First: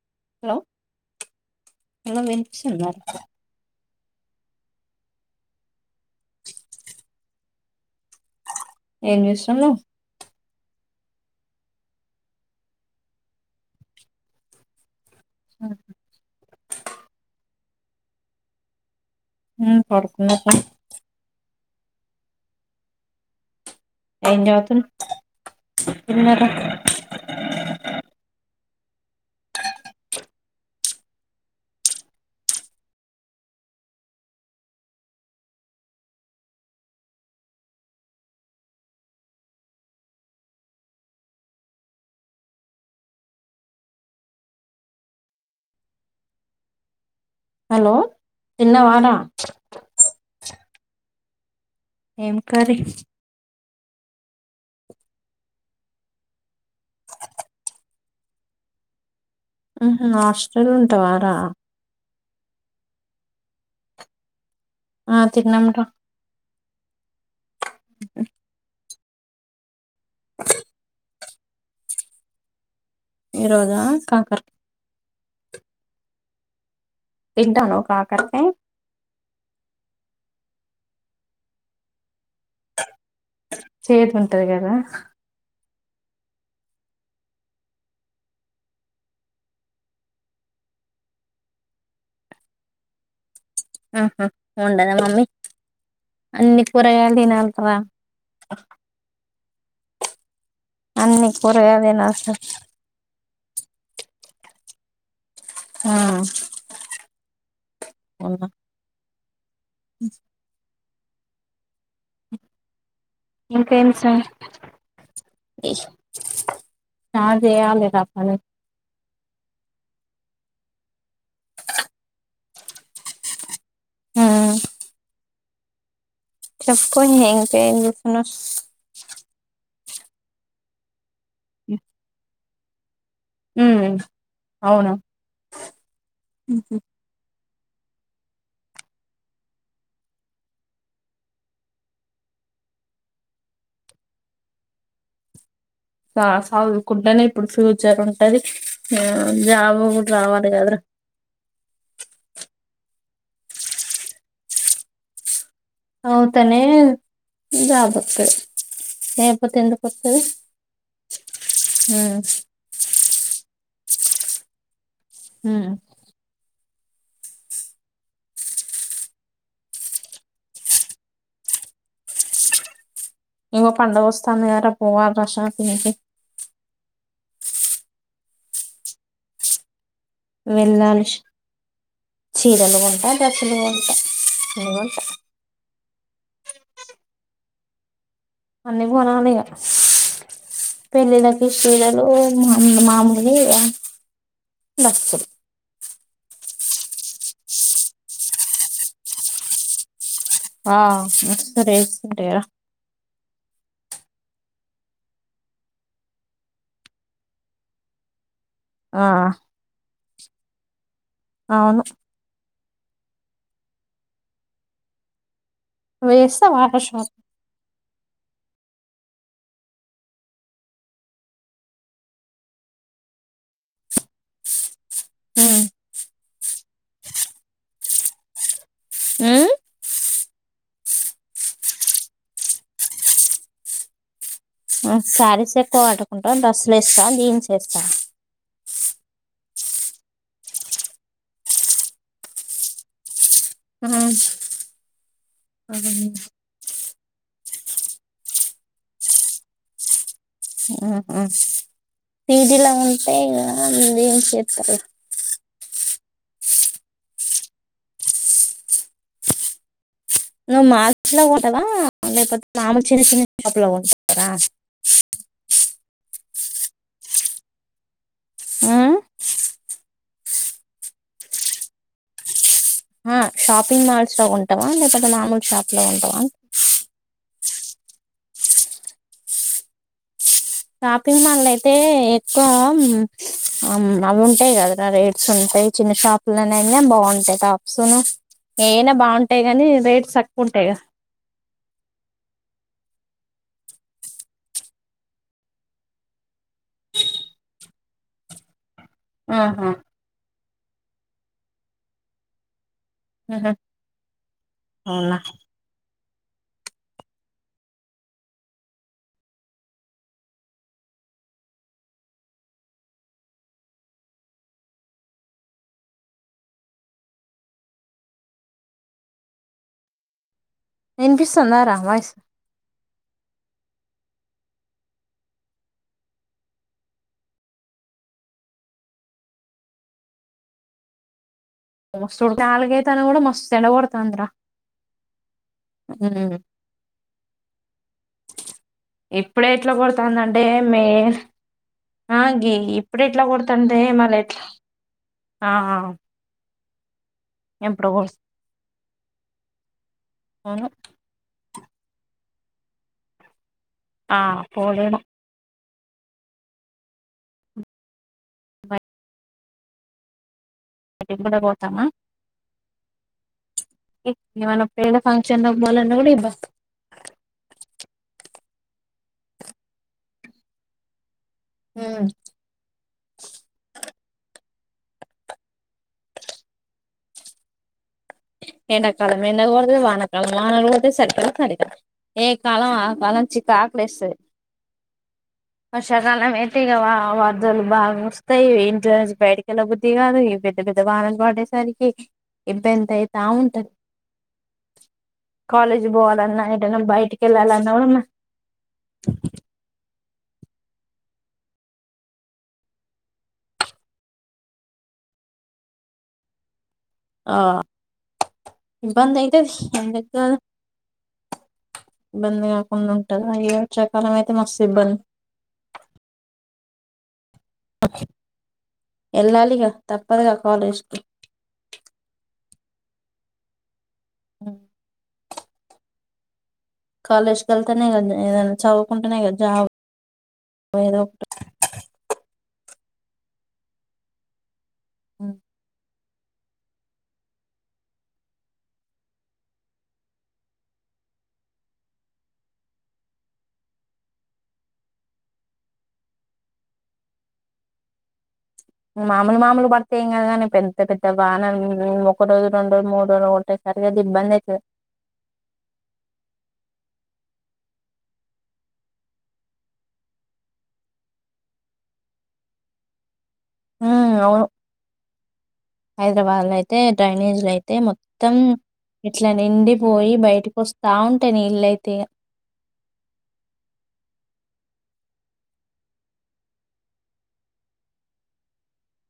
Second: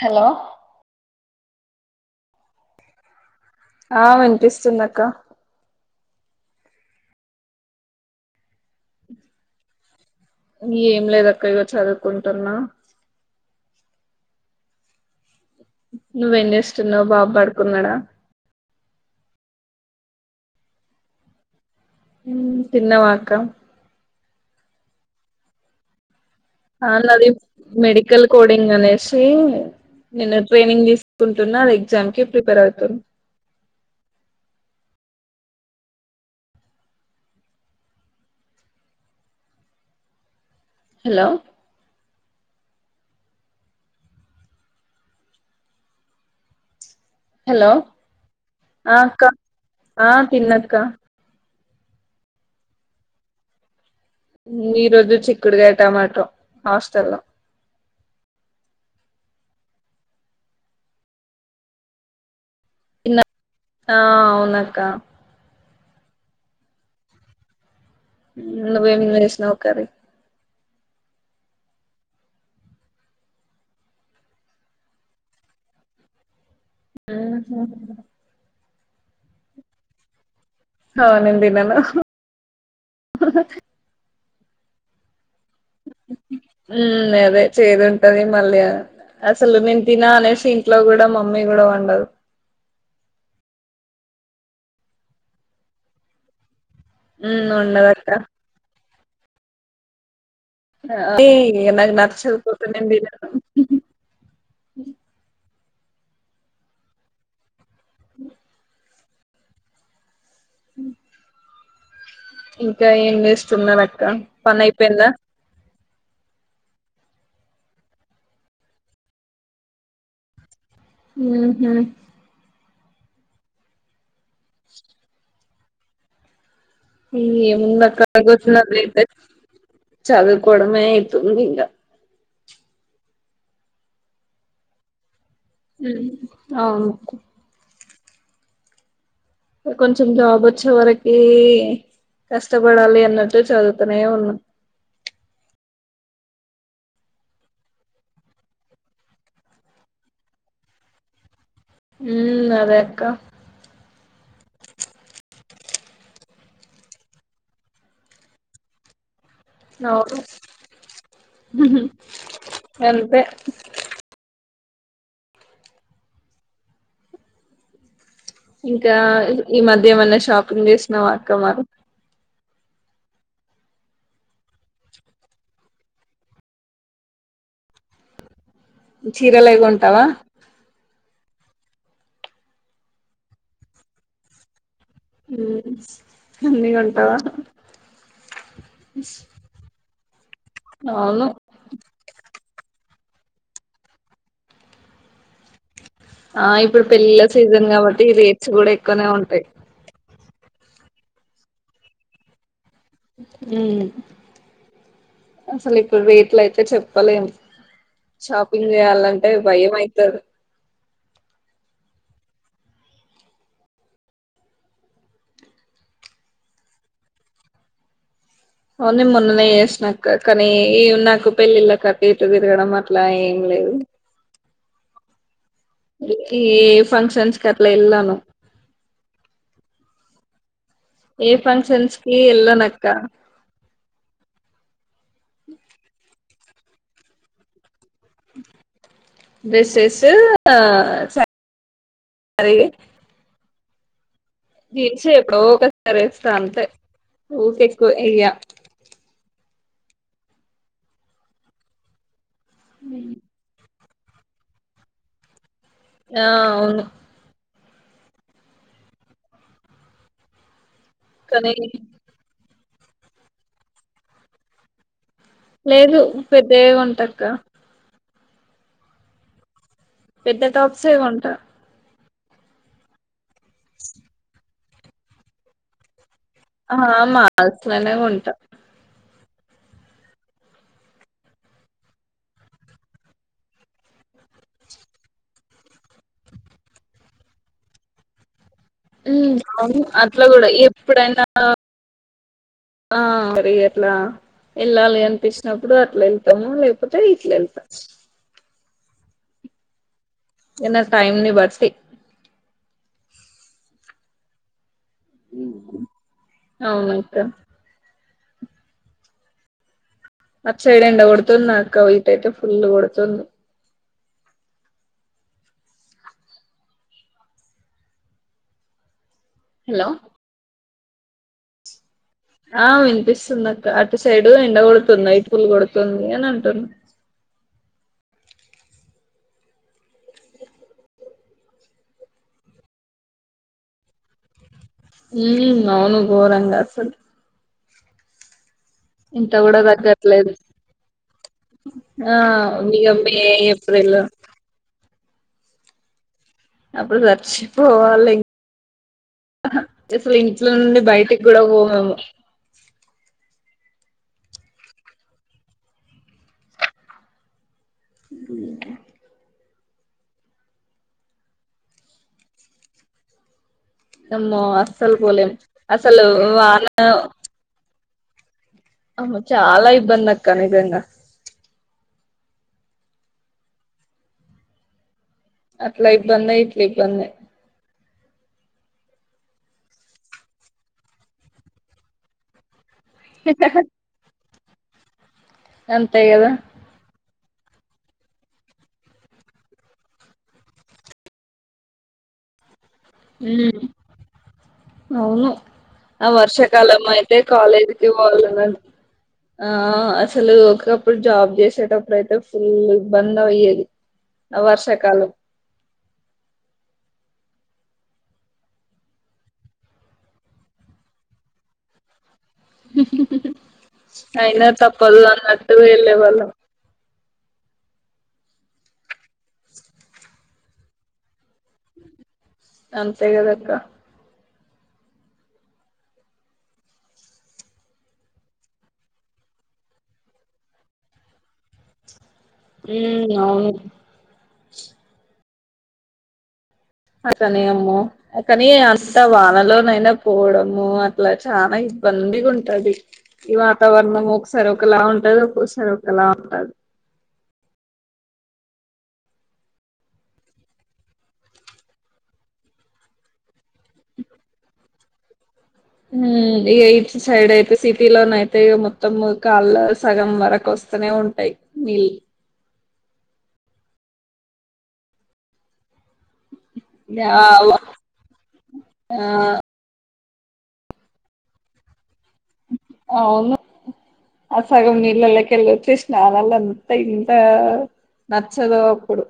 Hello hello వినిపిస్తుందా అహ్ వినిపిస్తుందిక్క ఏంచేస్తాన్లో ఏం లేదు అక్క ఇగో చదువుకుంటున్నా నువ్వెం చేస్తున్నావ్ బాబు పడుకున్నాడా హమ్ పడకుండా పోయిండు తిన్నావా అక్క ఏం చదువు తున్నావు అహ్ నాది మెడికల్ కోడింగ్ అనేసి నేను ట్రైనింగ్ తీసుకుంటున్నా ఎగ్జామ్ కి ప్రిపేర్ అవుతున్న హలో హలో తిన్నవారా ఆక్క ఆ తిన్నత్క్క ఏం కర్రీ ఈ రోజు చిక్కుడుగాయ టమాటా హాస్టల్ లో ఉహూ హాస్టల్లో ఉంటా వారా అహ్ అవునా ఆ తిన్నాం రా నువ్వు ఏమి చేసినావు కర్రీ ఈరోోజా కాకర్ తింటావా కాకర్కై ఆహ్ నేను తినను చేదు ఉంటది కదా ఉమ్ అదే చేదు ఉంటది మళ్ళీ అసలు నేను తిన అనేసి ఇంట్లో కూడా మమ్మీ కూడా వండదు ఆహా ఉండదా మమ్మీ అన్ని కూరగాయలు ఉమ్ తినాలిరా ఉండదక్క అంటే అన్ని కూరగాయలు నాకు తినాలి నచ్చకపోతే నేను తినను ఆహ్ అవునా అ అ [inaudible] ఇంకా ఏం చేేస్తున్నారు ఇంకేం అక్క సంగతి పని అయిపోయిందా స్టార్ట్ చెయ్యలే నా పనులు ఉంహు ఉమ్ చెప్పుకో ఇంకా ఇంకేం ఏముంది చేస్తున్నావ్ అక్క [inaudible] చదువుకోవడమే అయింది ఇగ హమ్ అవును హమ్ అవును కొంచెం జాబ్ వచ్చే వరికి కష్టపడాలి అన్నట్టు చదువుతనే ఉన్నా చదువుకుంటేనే ఇప్పుడు ఫ్యూచర్ ఉంటది జాబ్ కూడా రావాలి కదరా హమ్ అదేక్క చదువుతూనే జాబ్ వస్తది [inaudible] అవును అంతే ఉమ్ ఇంకా ఈ మధ్య ఏమన్నా షాపింగ్ చేసినవా అక్క మరి ఇగ పండుగొస్తంది కదరా పోవాలిరా షాపింగ్ కి చీరలవి కొంటావా? వెళ్లాలి షాపింగ్ కి చీరలు కొంటా డ్రస్సులు కొంటా హ్మ అన్ని కొంటావా? అన్ని కొనాలి ఇగ అవును పెళ్ళిళ్ళకి చీరలు మా మాములు అది డ్రెస్సు ఆ ఇప్పుడు పెళ్ళిళ సీజన్ కాబట్టి రేట్స్ కూడా ఎక్కువనే ఉంటాయి ఆ మస్తు రేట్స్ ఉంటాయి రా హ్మ్ అసలు ఇప్పుడు రేట్లు అయితే చెప్పలేం! షాప్ బిల్లు ఆ చేయాలంటే భయం అయితాద్ అవును! నువ్వు చేస్తావా రా షాపింగ్ నేను మొన్ననే చేసినా అక్క కానీ నాకు పెళ్లిలకు అటు ఇటు తిరగడం అట్లా ఏం లేదు ఉమ్ ఏ ఫంక్షన్స్ కి అట్లా ఎల్లాను హ్మ ఏ ఫంక్షన్స్కి ఎల్లను అక్క వ్ సారీస్ ఎక్కువ కట్టుకుంటావా డ్రెస్ లేస్తావ జీన్స్ ఏస్తావా డ్రెస్సెస్ సార్ రీ హ్మ్ జీన్స్ ఎప్పుడో ఒకసారి ఏస్తా అంతే ఊకె ఎక్కువ ఏయ్య హ్మ పీజీ ల ఉంటే ఇగ జీన్స్ ఏతావు ఆ అవును నువ్ మాల్స్ ల కానీ పోతావా లేకపోతే? మామూలు చిన్న చిన్న షాప్ ల పోతావా లేదు పెద్దయే కొంట అక్క హ్మ్ పెద్ద టాప్స్ ఏ కొంట ఆ షాపింగ్ మాల్స్ లో కొంటవా లేకపోతే మామూలు షాప్ లో కొంటవా? ఆ మాల్స్లనే కొంట. షాపింగ్ మల్లా అయితే ఎక్కువ ఆమ్ అవి ఉంటాయి కదరా రేట్స్ ఉంట్ ఇ చిన్న షాప్ లో అయినా బాగుంటాయి టాప్స్ ను హ్మ అవును అట్లా గుడా ఉంటాయి కదా ఎప్పుడైనా ఆ కరి ఎట్ల వెళ్ళాలి అనిపించినప్పుడు అట్ల వెళ్తాము లేకపోతే ఇట్ల ఏళ్తాం ఆహా ఎ నా టైమ్ ని బట్టి హ్మ హ్మ ఉనా అవును అక్క అట్ సైడ్ ఎండ కొడుతుంద అక్క? ఇటు అయితే ఫుల్ కొడుతుంది! హలో వినిపిస్తుందా రా వాయిస్? ఆ వినిపిస్తుంది అక్క అటు సైడు ఎండ కొడుతుంద? ఇటు ఫుల్లు కొడుతుంది అని అంటున్న! మస్తుడుత నలుగైతాన కూడా మస్త్ ఎండాగొడ్తంది ర హ్మ అవును గోరంగా అసల్ ఇప్పుడే కూడా ఇట్లా కొడతంది తగ్గట్లేదు అంటే మే! ఆ అ గే ఇగ ఇప్పుడు మే ఎట్లా కొడతుంటే ఏప్రిల్ మళ ఎట్లా ఆ అప్పుడు ఎప్పుడో చచ్చిపోవాలి అసలు ఇంట్లో కొడుతాను నుండి బయటికి కూడా పోమ్ అవు ఆ పోలేనా ఉ నిమ్మల పోతామా అమ్మో ఇవాళ అస్సలు పోయినాకంచి పోలేము అన్నా మల్ల అన్నా అసలు కూడా ఇబ్బంది వాన అమ్మ చాలా ఇబ్బంది అక్క నిజంగా ఉ అట్లా ఇబ్బందే ఇట్ల ఇబ్బందే ఎండకాలం ఎండ కొడుతది వానకాలం వానలు పడుతాయి చలికాలం చలికాలం ఏ కాలం ఆ పనం చికాకు లేస్తది అంతే కదా వర్షాకాలం మేతిగవా వాట్ దన్ బాగా వస్తాయి ఇంట్ల నుంచి బయటికీ వెళ్ళా బుద్ధి కాదు ఈ పెద్ద పెద్ద వానలు పడేసరికి ఎంత ఎంత అయితా ఉమ్ ఉంటంది అవును ఆ ఏటైనా వర్షాకాలం అయితే బయటికి వెళ్ళాలన్నా కాలేజీకి కూడా మ పోలేదు అండి ఆస్ అసలు ఒకప్పుడు జాబ్ చేసేటప్పుడు అయితే ఫుల్ ఇబ్బంద అయ్యేది ఆ వర్షాకాలం ఆ ఇబ్బంది అయితది ఎందుకు కాదు ఇబ్బంది కాకుండా ఉంటది ఈ వర్షాకాలం అయితే అయినా మస్తు ఇబ్బంది తప్పదు అన్నట్టు వెళ్ళే వాళ్ళం వెళ్ళాలిగా తప్పదుగా కాలేజ్ కి అంతే కదా అక్క ఉ కాలేజ్ వెళ్తానే కదా ఏదనా చదువుకుంటేనే కదా జాబ్ ఏదోకటి ఉ అవును అకని ఆమ్మో కాని అంతా వానలోనైనా పోవడము అట్లా చాలా ఇ ఇబ్బందిగా ఉంటది ఈ వాతావరణం ఒకసారి ఒకలా ఉంటది ఒక్కొసారి ఒకలా ఉంటది మాములు మాములు పడుతే ఏం కాదు గాని పెద్ద పెద్ద వానను ఒక రోజు రెండు రోజు మూడు రోజులు కొట్టి గట్టుగితే ఇబ్బంది అయితది ఉ ఇక ఈచ్ సైడ్ అయితే సిటీ లోన అయితే ఇగ మొత్తం కాళ్ళ సగం వరకు వసు వస్తనే ఉంటాయి నీలు ఉ అవును హైదరాబాద్ లో అయితే ఆ డ్రైనేజ్ లో అయితే మొత్తం ఆ ఇట్లా నిండిపోయి బయటకి వస్తా ఉంటాయి నీళ్లుఅయితే అవును ఆ సగం నీళ్లలో కెళ్ళి వచ్చేసిన ల్లను ఇత్తాయి ఇంత నచ్చదు అప్పుడు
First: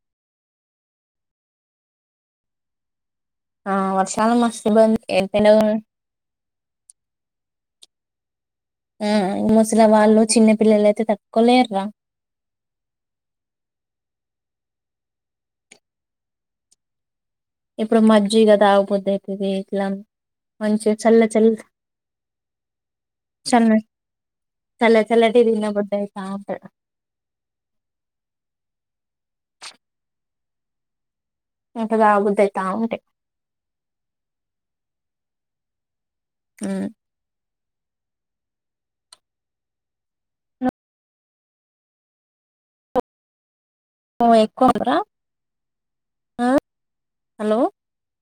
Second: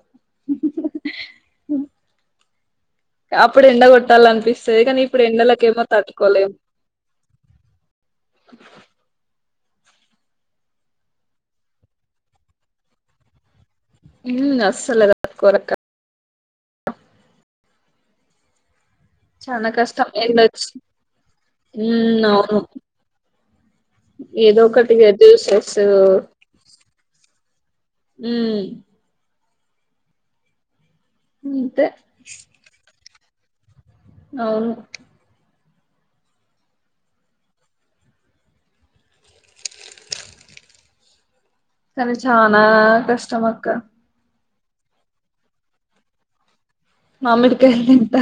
అప్పుడు ఆ ఎండ కొట్టాల వర్షాలు మస్తు అనిపిస్తుది ఇబ్బంది కానీ ఇప్పుడు ఎండ ఎండలకు ఏమో తట్టుకోలేము ఆ ముసలా వాళ్ళు చిన్న పిల్లలయితే తట్టుకో లేర్రా ఉ అస్సలే తట్టుకోరు అక్క ఇప్పుడు మజ్జి కదా తాగిపోతు చాల కష్టం ఎండ వచ్చు చల్ల చల్ల ఉ అవును చల్ల ఏదో ఒకటి చల్ల ఇగా చల్లటివి జ్యూసెస్ ఉ తినబుద్ది అయితా ఉంటది [inaudible] అంతే ఇంకా తాగా బుద్ధి అయితా ఉంటాయి నవును ఆ అని చనా కష్టం అక్క ఎక్కువందరా [inaudible] మామిడికాయలు ఎంత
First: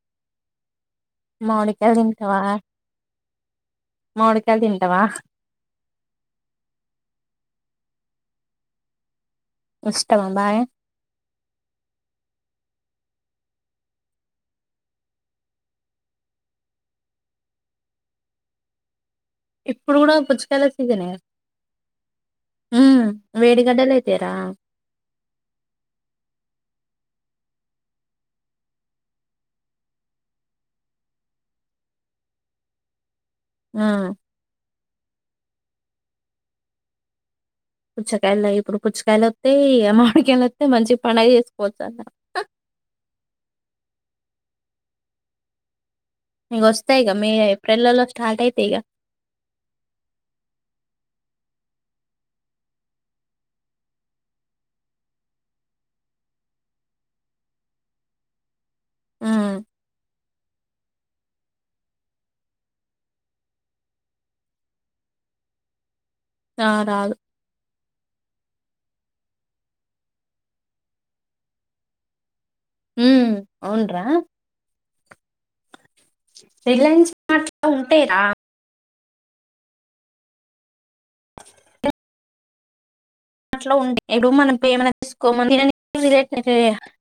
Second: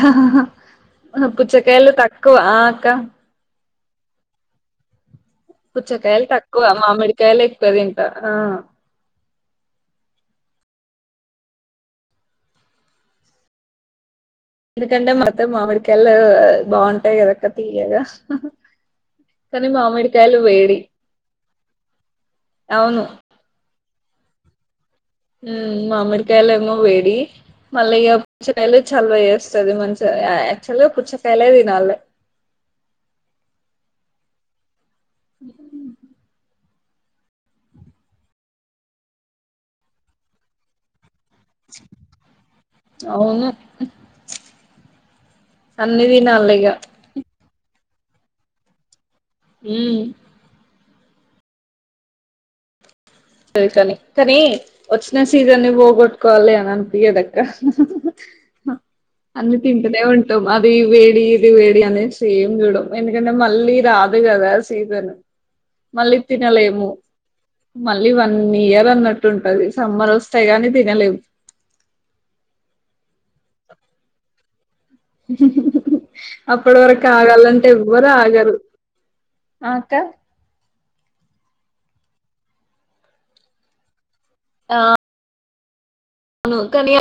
పుచ్చకాయలు మామిడికాయలు తక్కువ ఆ అక్క మాడికాయలు తింటావా పుచ్చకాయలు తక్కువ మామిడికాయలు ఎక్కువ తింటా ఆ ఇష్టవా మరి ఎందుకంటే మాత్తం మామిడికాయ బాగుంటాయి కదక్క తీయగా కానీ ఇప్పుడు కూడా మామిడికాయలు పుచ్చుకాయాల వేడి సీజన్ యే అవును వేడిగడ్డలు అయితే తరా ఉ మామడి కాయలు ఎమో వేడి మళ్ళీ ఇక పుచ్చకాయలు చలవ చేస్తాది మంచిగా యాక్టువల్గా పుచ్చకాయలే తినాలి [inaudible] ఆ అ పుచ్చకాయలు ఇప్పుడు పుచ్చకాయలు వస్తయి అ మామడికయలు వస్త మంచి పండగ చేసుకోవచ్చు చాల అవును అన్ని తినాలి ఇక ఇగ వస్తాయి ఇక మే ఏప్రిల్లో స్టార్ట్ అయితా ఇక ఆ సరే కాని కానీ వచ్చిన సీజన్ని ని పోగొట్టుకోవాలి అని అనిపియాదు అక్క అన్ని ఉమ్, తింటనే ఉంటు మా ఇది వేడి ఇది వేడి అనేది ఏం చూడము ఎందుకంటే మళ్ళీ రాదు కదా సీజన్ మళ్ళీ ఆ తినలేము రాదు మళ్ళీ వన్ ఇయర్ అన్నట్టు ఉంటది సమ్మర్ వస్తాయి కాని తినలేము హ అవును రా అప్పటి వరకు రిలయన్స్ మార్ట్ ఆగాలంటే లో ఉంటాయి ఎవ్వరు రా ఆగరు ఆ అక్క అట్లో ఉండే ఎడు మనం ఏమైనా తీసుకోమ రిలేటె అవును [inaudible] కానీ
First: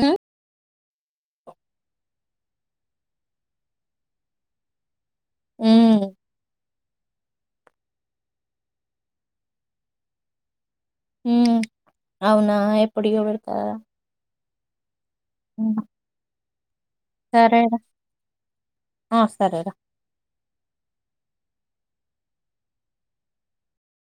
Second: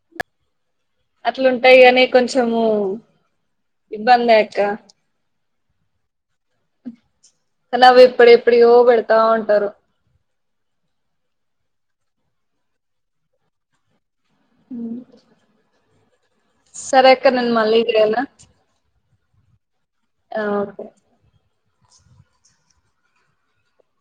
ఉమ్ అట్లాంటాయి కాని కొంచము ఇబ్బంది అక్క ఉమ్ కానీ అవి ఇప్పుడు ఎప్పుడియో పెడతా ఉంటారు హ అవునా ఎప్పడియో పెడతారా అ అ సరే అక్క నేను మళ్ళీ చేయనా ఆ సరేరా ఆ ఓకే